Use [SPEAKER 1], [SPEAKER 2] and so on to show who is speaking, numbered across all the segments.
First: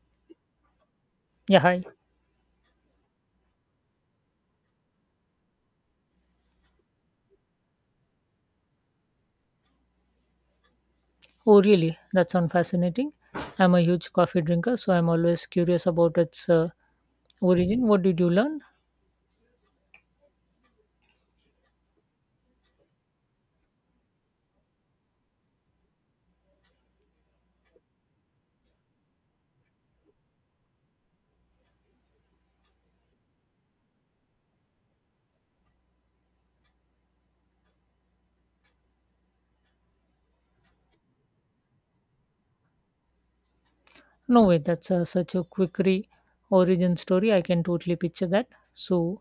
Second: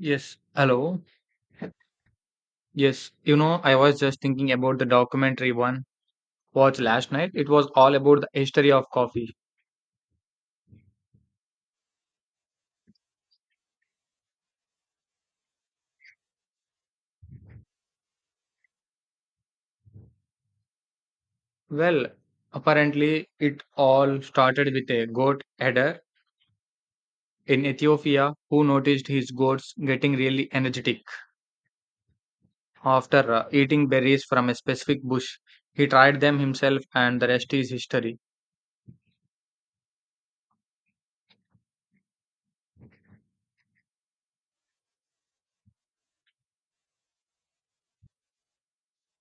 [SPEAKER 1] Yes, hello.
[SPEAKER 2] Yeah, hi.
[SPEAKER 1] Yes, you know, I was just thinking about the documentary one watched last night. It was all about the history of coffee.
[SPEAKER 2] Oh, really? That sounds fascinating. I'm a huge coffee drinker, so I'm always curious about its origin. What did you learn?
[SPEAKER 1] Well, apparently it all started with a goat herder in Ethiopia who noticed his goats getting really energetic after eating berries from a specific bush. He tried them himself and the rest is history.
[SPEAKER 2] No way, that's such a quick re origin story. I can totally picture that. So,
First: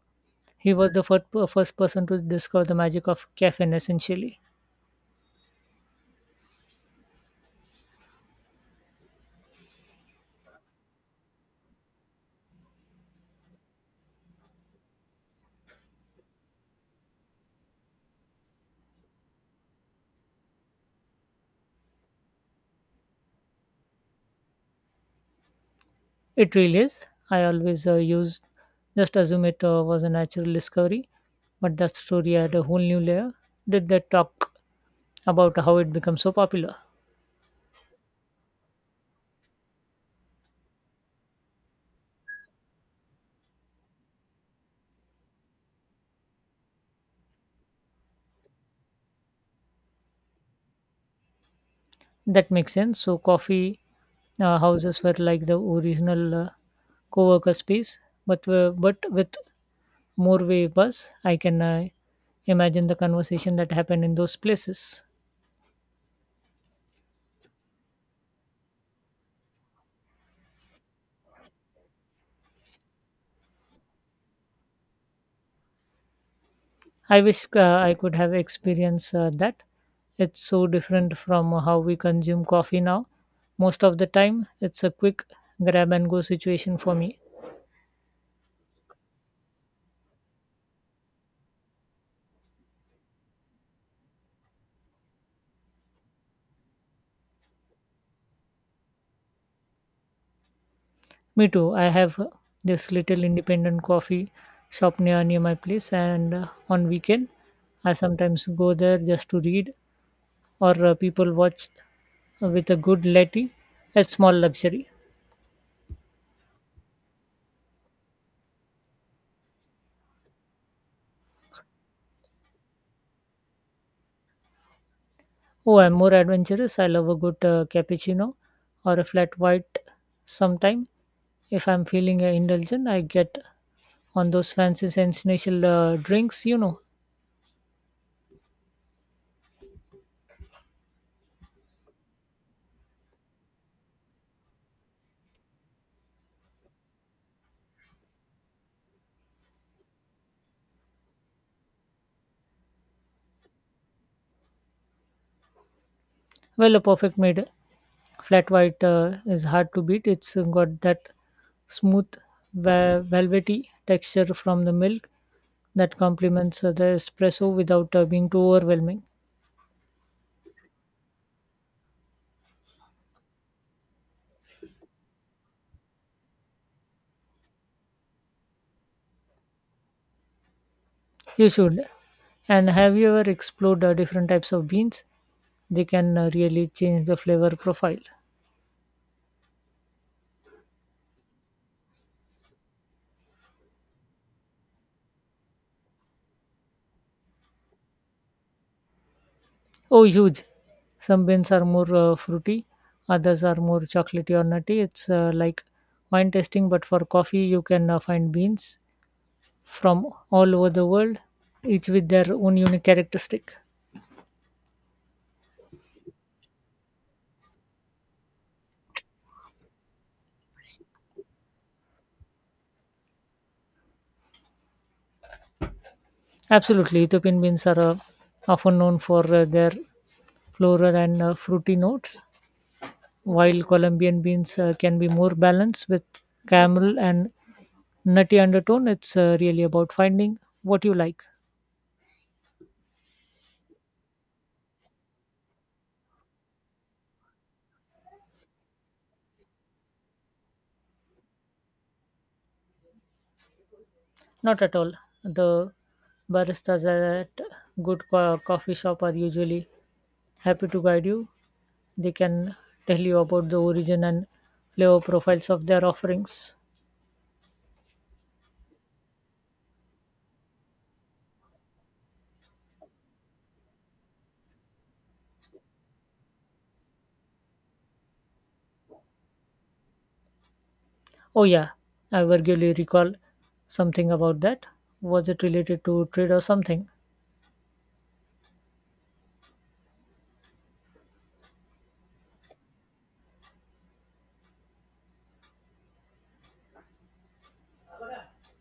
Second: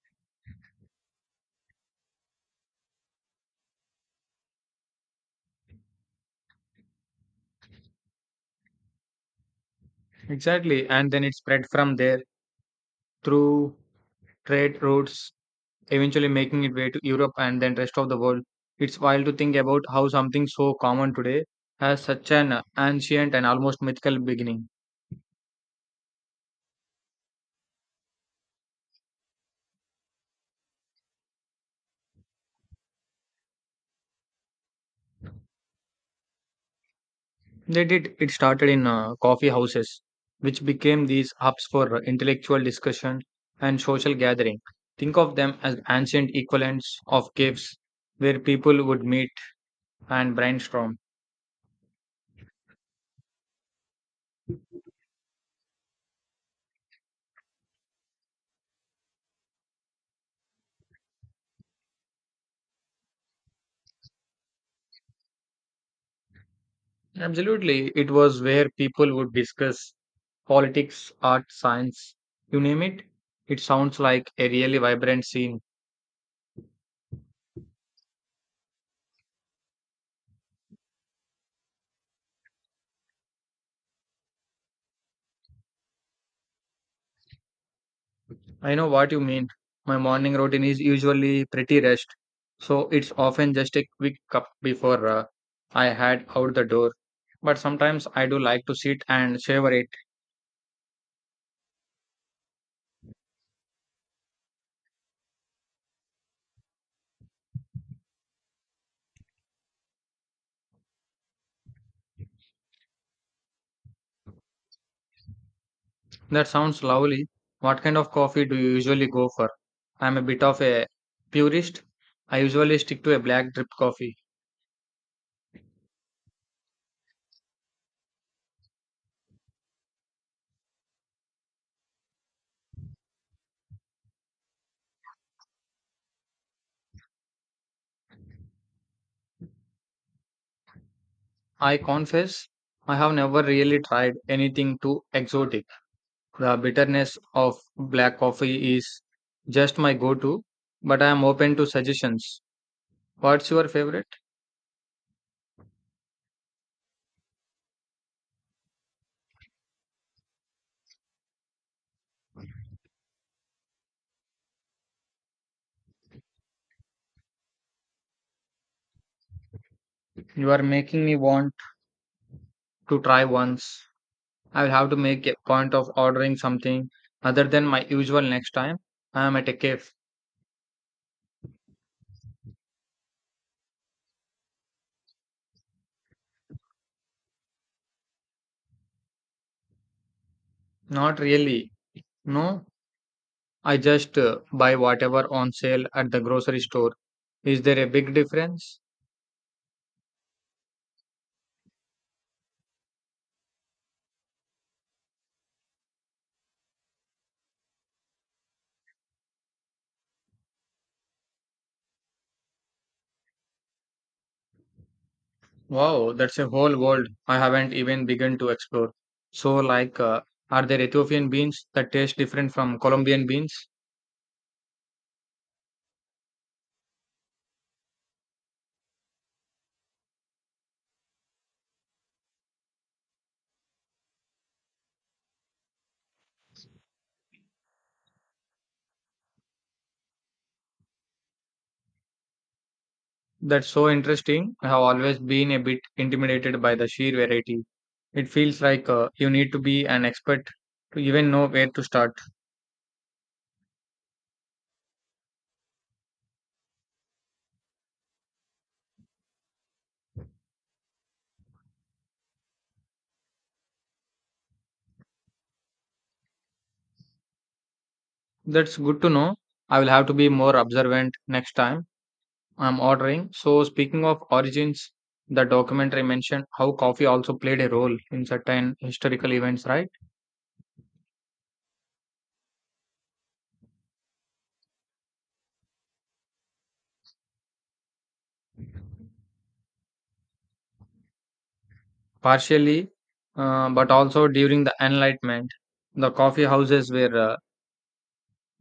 [SPEAKER 2] he was the first person to discover the magic of caffeine, essentially.
[SPEAKER 1] Exactly, and then it spread from there through trade routes eventually making it way to Europe and then rest of the world. It's wild to think about how something so common today has such an ancient and almost mythical beginning.
[SPEAKER 2] It really is. I always just assume it was a natural discovery, but that story had a whole new layer. Did they talk about how it became so popular?
[SPEAKER 1] They did it started in coffee houses, which became these hubs for intellectual discussion and social gathering. Think of them as ancient equivalents of caves where people would meet and brainstorm.
[SPEAKER 2] That makes sense. So coffee houses were like the original co-worker space, but with more way buzz. I can imagine the conversation that happened in those places.
[SPEAKER 1] Absolutely, it was where people would discuss politics, art, science, you name it. It sounds like a really vibrant scene.
[SPEAKER 2] I wish I could have experienced that. It's so different from how we consume coffee now. Most of the time, it's a quick grab and go situation for me.
[SPEAKER 1] I know what you mean. My morning routine is usually pretty rushed, so it's often just a quick cup before I head out the door. But sometimes I do like to sit and savor it.
[SPEAKER 2] Me too. I have this little independent coffee shop near my place, and on weekend I sometimes go there just to read or people watch with a good latte. It's small luxury.
[SPEAKER 1] That sounds lovely. What kind of coffee do you usually go for? I'm a bit of a purist. I usually stick to a black drip coffee.
[SPEAKER 2] Oh, I'm more adventurous. I love a good cappuccino or a flat white sometime. If I'm feeling indulgent, I get on those fancy sensational drinks,
[SPEAKER 1] I confess, I have never really tried anything too exotic. The bitterness of black coffee is just my go to, but I am open to suggestions. What's your favorite?
[SPEAKER 2] Well, a perfect made flat white is hard to beat. It's got that smooth, velvety texture from the milk that complements the espresso without being too overwhelming.
[SPEAKER 1] You are making me want to try once. I will have to make a point of ordering something other than my usual next time I am at a cafe.
[SPEAKER 2] You should. And have you ever explored different types of beans? They can really change the flavor profile.
[SPEAKER 1] Not really. No, I just buy whatever on sale at the grocery store. Is there a big difference?
[SPEAKER 2] Oh, huge! Some beans are more fruity, others are more chocolatey or nutty. It's like wine tasting, but for coffee, you can find beans from all over the world, each with their own unique characteristic.
[SPEAKER 1] Wow, that's a whole world I haven't even begun to explore. So, like, are there Ethiopian beans that taste different from Colombian beans?
[SPEAKER 2] Absolutely, Ethiopian beans are often known for their floral and fruity notes, while Colombian beans can be more balanced with caramel and nutty undertone. It's really about finding what you like.
[SPEAKER 1] That's so interesting. I have always been a bit intimidated by the sheer variety. It feels like you need to be an expert to even know where to start.
[SPEAKER 2] Not at all. The baristas at good coffee shop are usually happy to guide you. They can tell you about the origin and flavor profiles of their offerings.
[SPEAKER 1] That's good to know. I will have to be more observant next time I'm ordering. So, speaking of origins, the documentary mentioned how coffee also played a role in certain historical events, right?
[SPEAKER 2] Oh yeah, I vaguely recall something about that. Was it related to trade or something?
[SPEAKER 1] Partially, but also during the Enlightenment, the coffee houses were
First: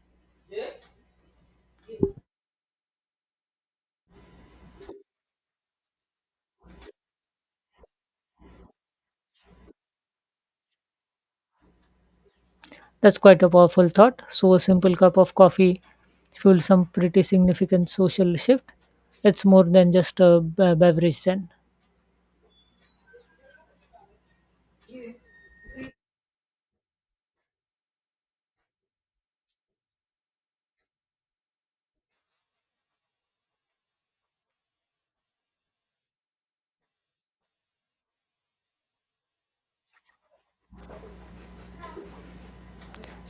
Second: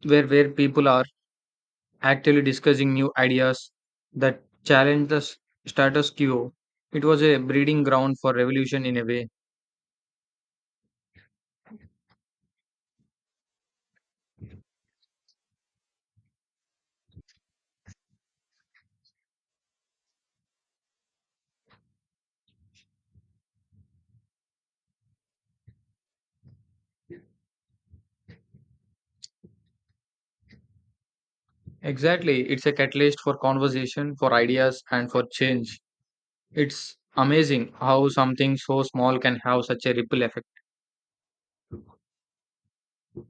[SPEAKER 1] where people are actively discussing new ideas that challenge the status quo. It was a breeding ground for revolution in a way.
[SPEAKER 2] That's quite a powerful thought. So a simple cup of coffee fueled some pretty significant social shift. It's more than just a beverage then.
[SPEAKER 1] Exactly, it's a catalyst for conversation, for ideas, and for change. It's amazing how something so small can have such a ripple effect.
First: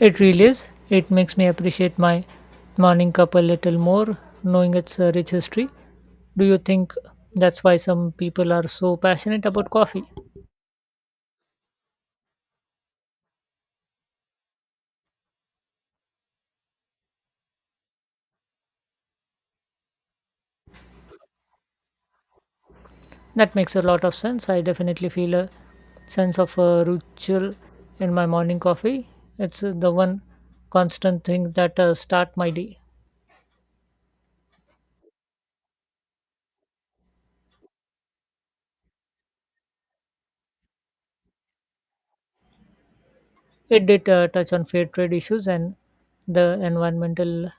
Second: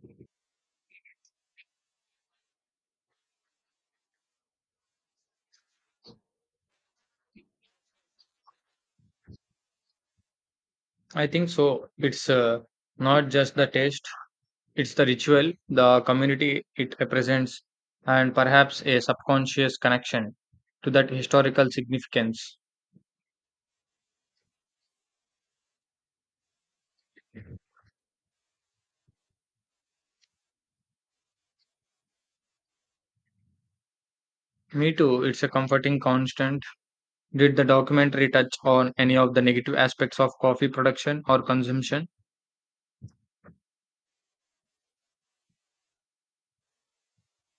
[SPEAKER 2] It really is. It makes me appreciate my morning cup a little more, knowing its rich history. Do you think that's why some people are so passionate about coffee?
[SPEAKER 1] I think so. It's not just the taste, it's the ritual, the community it represents, and perhaps a subconscious connection to that historical significance.
[SPEAKER 2] That makes a lot of sense. I definitely feel a sense of ritual in my morning coffee. It's the one constant thing that start my day.
[SPEAKER 1] Me too, it's a comforting constant. Did the documentary touch on any of the negative aspects of coffee production or consumption?
[SPEAKER 2] It did touch on fair trade issues and the environmental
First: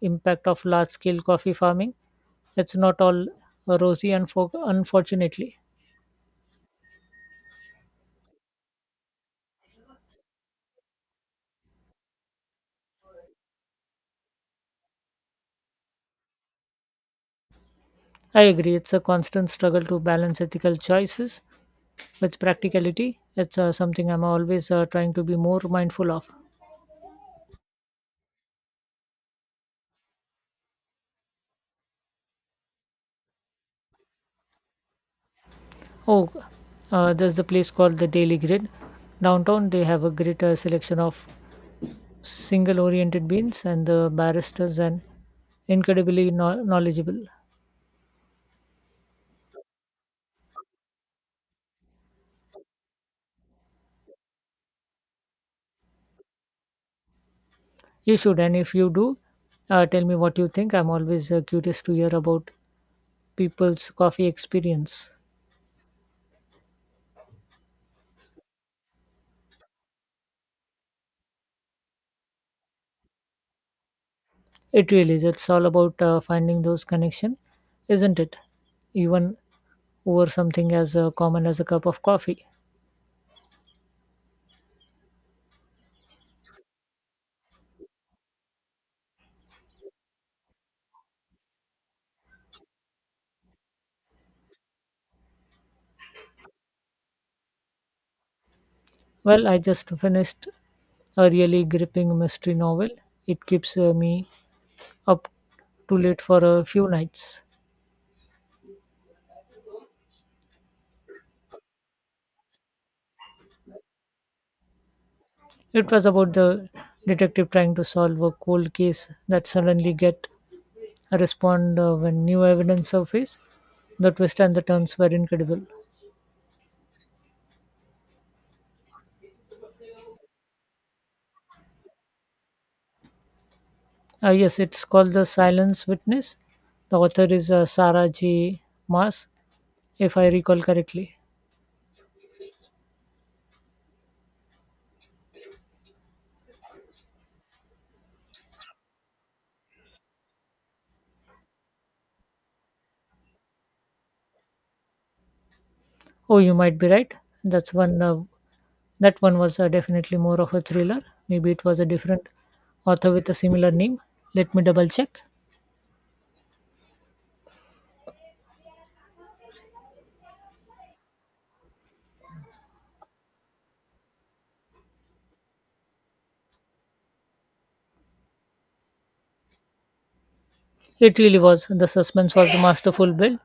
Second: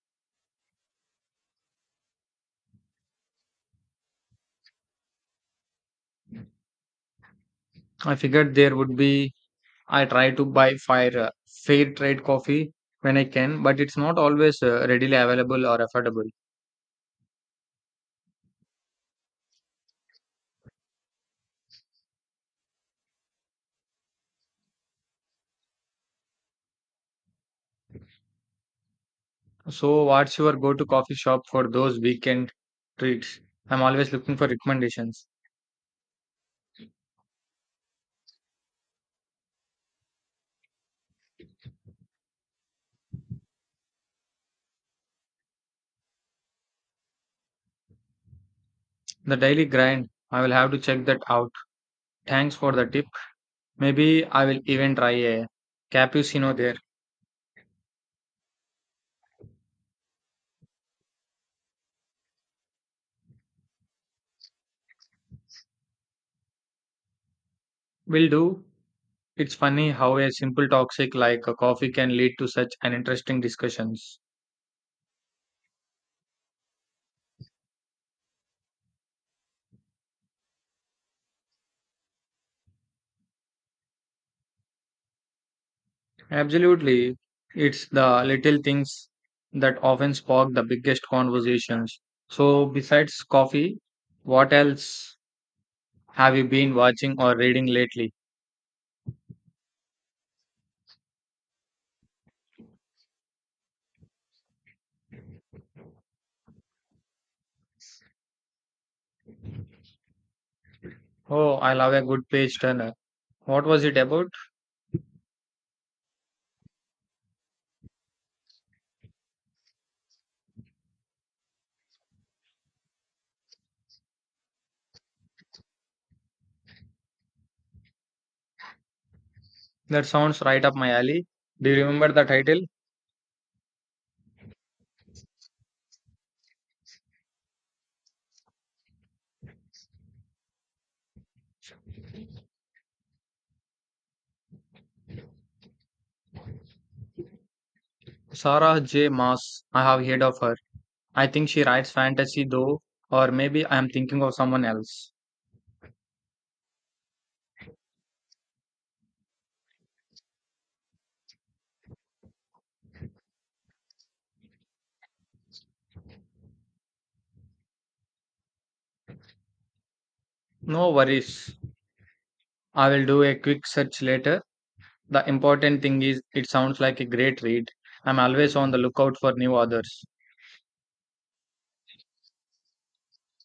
[SPEAKER 2] impact of large scale coffee farming. It's not all rosy, unfortunately.
[SPEAKER 1] I figured there would be. I try to buy fair trade coffee when I can, but it's not always readily available or affordable.
[SPEAKER 2] I agree. It's a constant struggle to balance ethical choices with practicality. It's something I'm always trying to be more mindful of.
[SPEAKER 1] So, what's your go to coffee shop for those weekend treats? I'm always looking for recommendations.
[SPEAKER 2] Oh, there's the place called the Daily Grid. Downtown, they have a great selection of single oriented beans, and the barristers are incredibly knowledgeable.
[SPEAKER 1] The daily grind. I will have to check that out. Thanks for the tip. Maybe I will even try a cappuccino there.
[SPEAKER 2] You should, and if you do, tell me what you think. I'm always curious to hear about people's coffee experience.
[SPEAKER 1] Will do. It's funny how a simple toxic like a coffee can lead to such an interesting discussions.
[SPEAKER 2] It really is. It's all about finding those connection, isn't it? Even over something as common as a cup of coffee.
[SPEAKER 1] Absolutely. It's the little things that often spark the biggest conversations. So besides coffee, what else have you been watching or reading lately?
[SPEAKER 2] Well, I just finished a really gripping mystery novel. It keeps me up too late for a few nights.
[SPEAKER 1] Oh, I love a good page turner. What was it about?
[SPEAKER 2] It was about the detective trying to solve a cold case that suddenly get a respond when new evidence surface. The twist and the turns were incredible.
[SPEAKER 1] That sounds right up my alley. Do you remember the title?
[SPEAKER 2] Yes, it's called The Silence Witness. The author is Sarah J. Maas, if I recall correctly.
[SPEAKER 1] Sarah J. Maas. I have heard of her. I think she writes fantasy though, or maybe I am thinking of someone else.
[SPEAKER 2] Oh, you might be right. That's one. That one was definitely more of a thriller. Maybe it was a different author with a similar name. Let me double check.
[SPEAKER 1] No worries. I will do a quick search later. The important thing is it sounds like a great read. I'm always on the lookout for new authors.
[SPEAKER 2] It really was. The suspense was a masterful build.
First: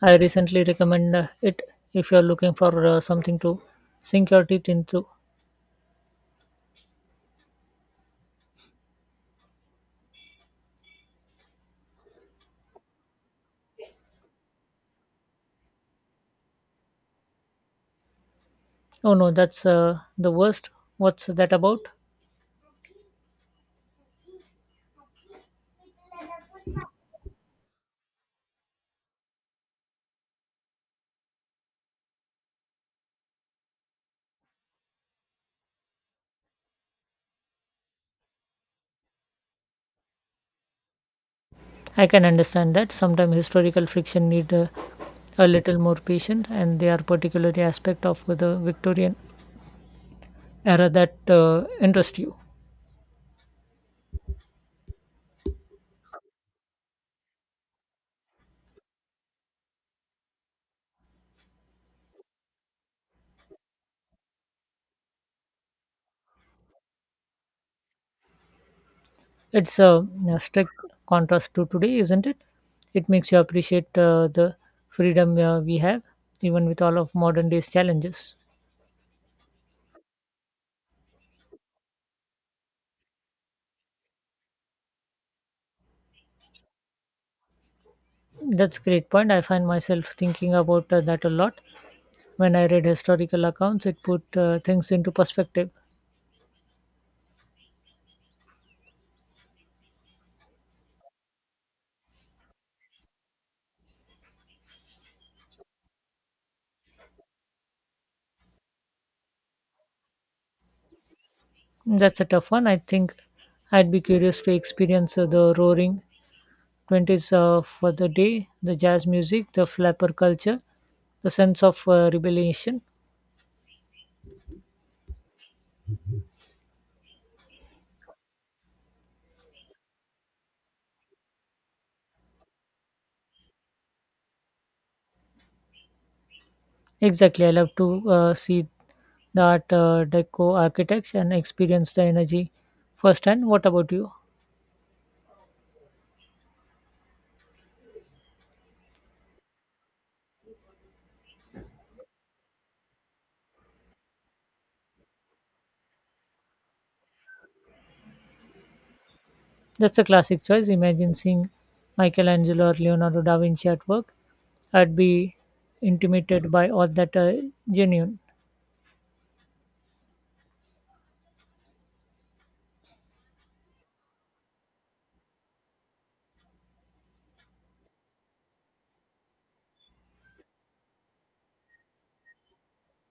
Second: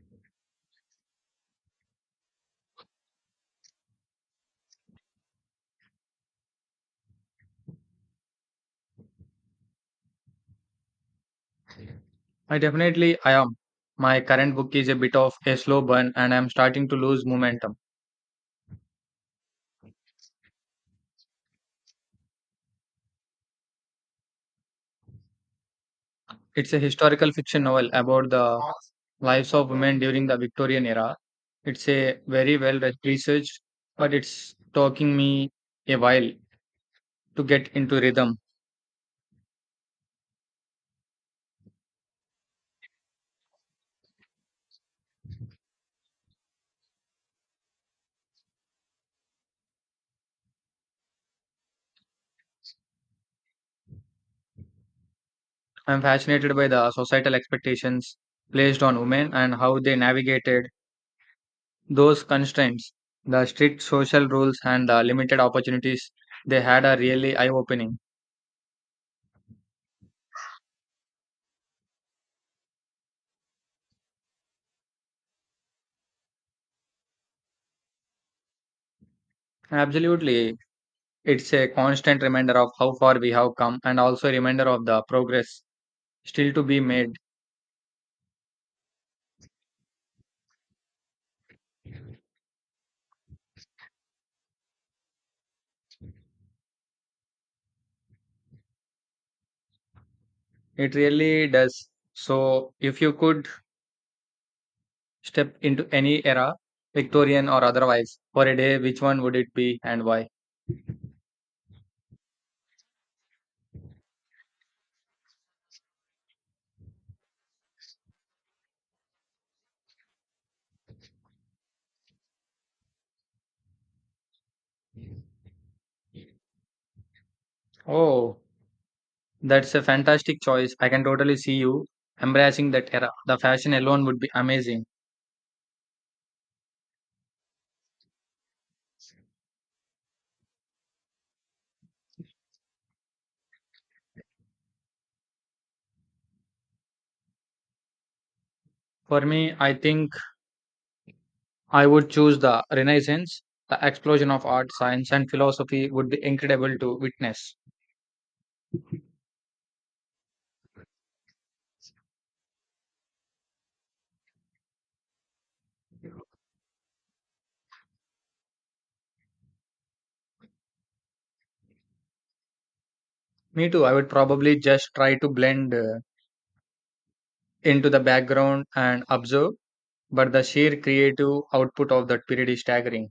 [SPEAKER 2] I recently recommend it if you're looking for something to sink your teeth into.
[SPEAKER 1] I definitely I am. My current book is a bit of a slow burn and I'm starting to lose momentum.
[SPEAKER 2] Oh no, that's the worst. What's that about?
[SPEAKER 1] It's a historical fiction novel about the lives of women during the Victorian era. It's a very well researched, but it's taking me a while to get into rhythm.
[SPEAKER 2] I can understand that. Sometimes historical fiction need a little more patience, and they are particularly aspect of the Victorian era that interest you.
[SPEAKER 1] I'm fascinated by the societal expectations placed on women and how they navigated those constraints. The strict social rules and the limited opportunities they had are really eye opening.
[SPEAKER 2] It's a strict contrast to today, isn't it? It makes you appreciate the freedom we have, even with all of modern day's challenges.
[SPEAKER 1] Absolutely, it's a constant reminder of how far we have come and also a reminder of the progress still to be made.
[SPEAKER 2] That's a great point. I find myself thinking about that a lot. When I read historical accounts, it put things into perspective.
[SPEAKER 1] It really does. So, if you could step into any era, Victorian or otherwise, for a day, which one would it be and why?
[SPEAKER 2] That's a tough one. I think I'd be curious to experience the roaring 20s for the day, the jazz music, the flapper culture, the sense of rebellion.
[SPEAKER 1] Oh, that's a fantastic choice. I can totally see you embracing that era. The fashion alone would be amazing.
[SPEAKER 2] Exactly. I love to see that deco architects and experience the energy firsthand. What about you?
[SPEAKER 1] For me, I think I would choose the Renaissance. The explosion of art, science, and philosophy would be incredible to witness.
[SPEAKER 2] That's a classic choice. Imagine seeing Michelangelo or Leonardo da Vinci at work. I'd be intimidated by all that genuine.
[SPEAKER 1] Me too. I would probably just try to blend into the background and observe but the sheer creative output of that period is staggering.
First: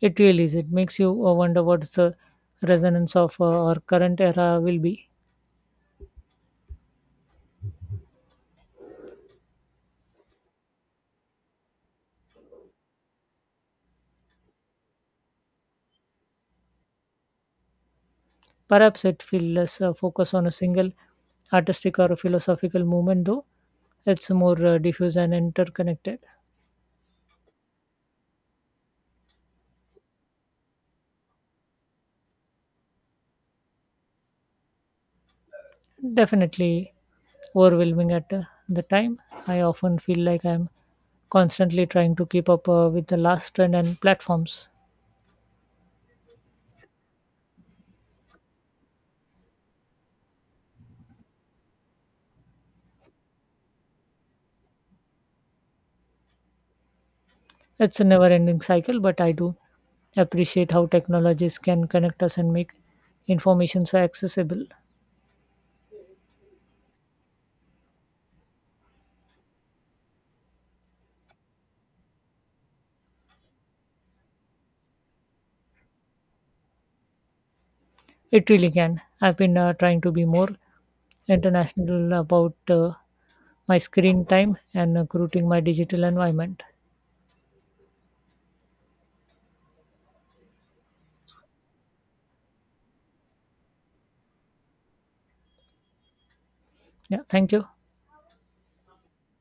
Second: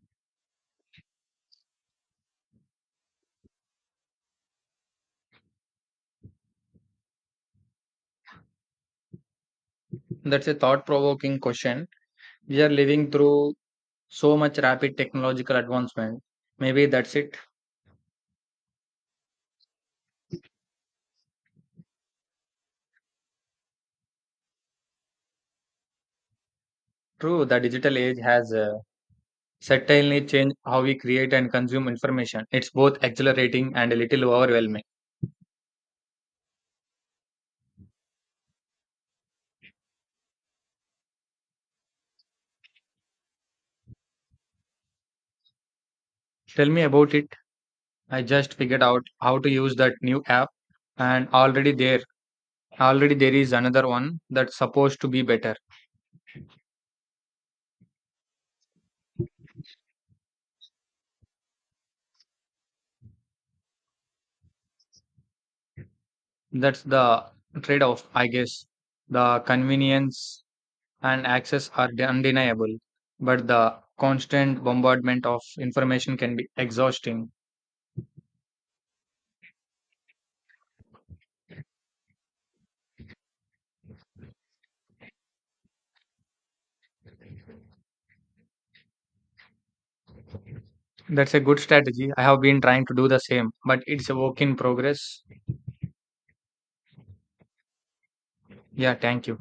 [SPEAKER 2] It really is. It makes you wonder what the resonance of our current era will be.
[SPEAKER 1] That's a thought provoking question. We are living through so much rapid technological advancement. Maybe that's it.
[SPEAKER 2] Perhaps it feels less focus on a single artistic or philosophical movement, though it's more diffuse and interconnected.
[SPEAKER 1] True, the digital age has certainly changed how we create and consume information. It's both exhilarating and a little overwhelming.
[SPEAKER 2] Definitely overwhelming at the time. I often feel like I'm constantly trying to keep up with the last trend and platforms.
[SPEAKER 1] Tell me about it. I just figured out how to use that new app and already there is another one that's supposed to be better.
[SPEAKER 2] It's a never ending cycle, but I do appreciate how technologies can connect us and make information so accessible.
[SPEAKER 1] That's the trade off, I guess. The convenience and access are undeniable, but the constant bombardment of information can be exhausting.
[SPEAKER 2] It really can. I've been trying to be more international about my screen time and routing my digital environment.
[SPEAKER 1] That's a good strategy. I have been trying to do the same, but it's a work in progress.
[SPEAKER 2] Yeah, thank you.
[SPEAKER 1] Yeah, thank you.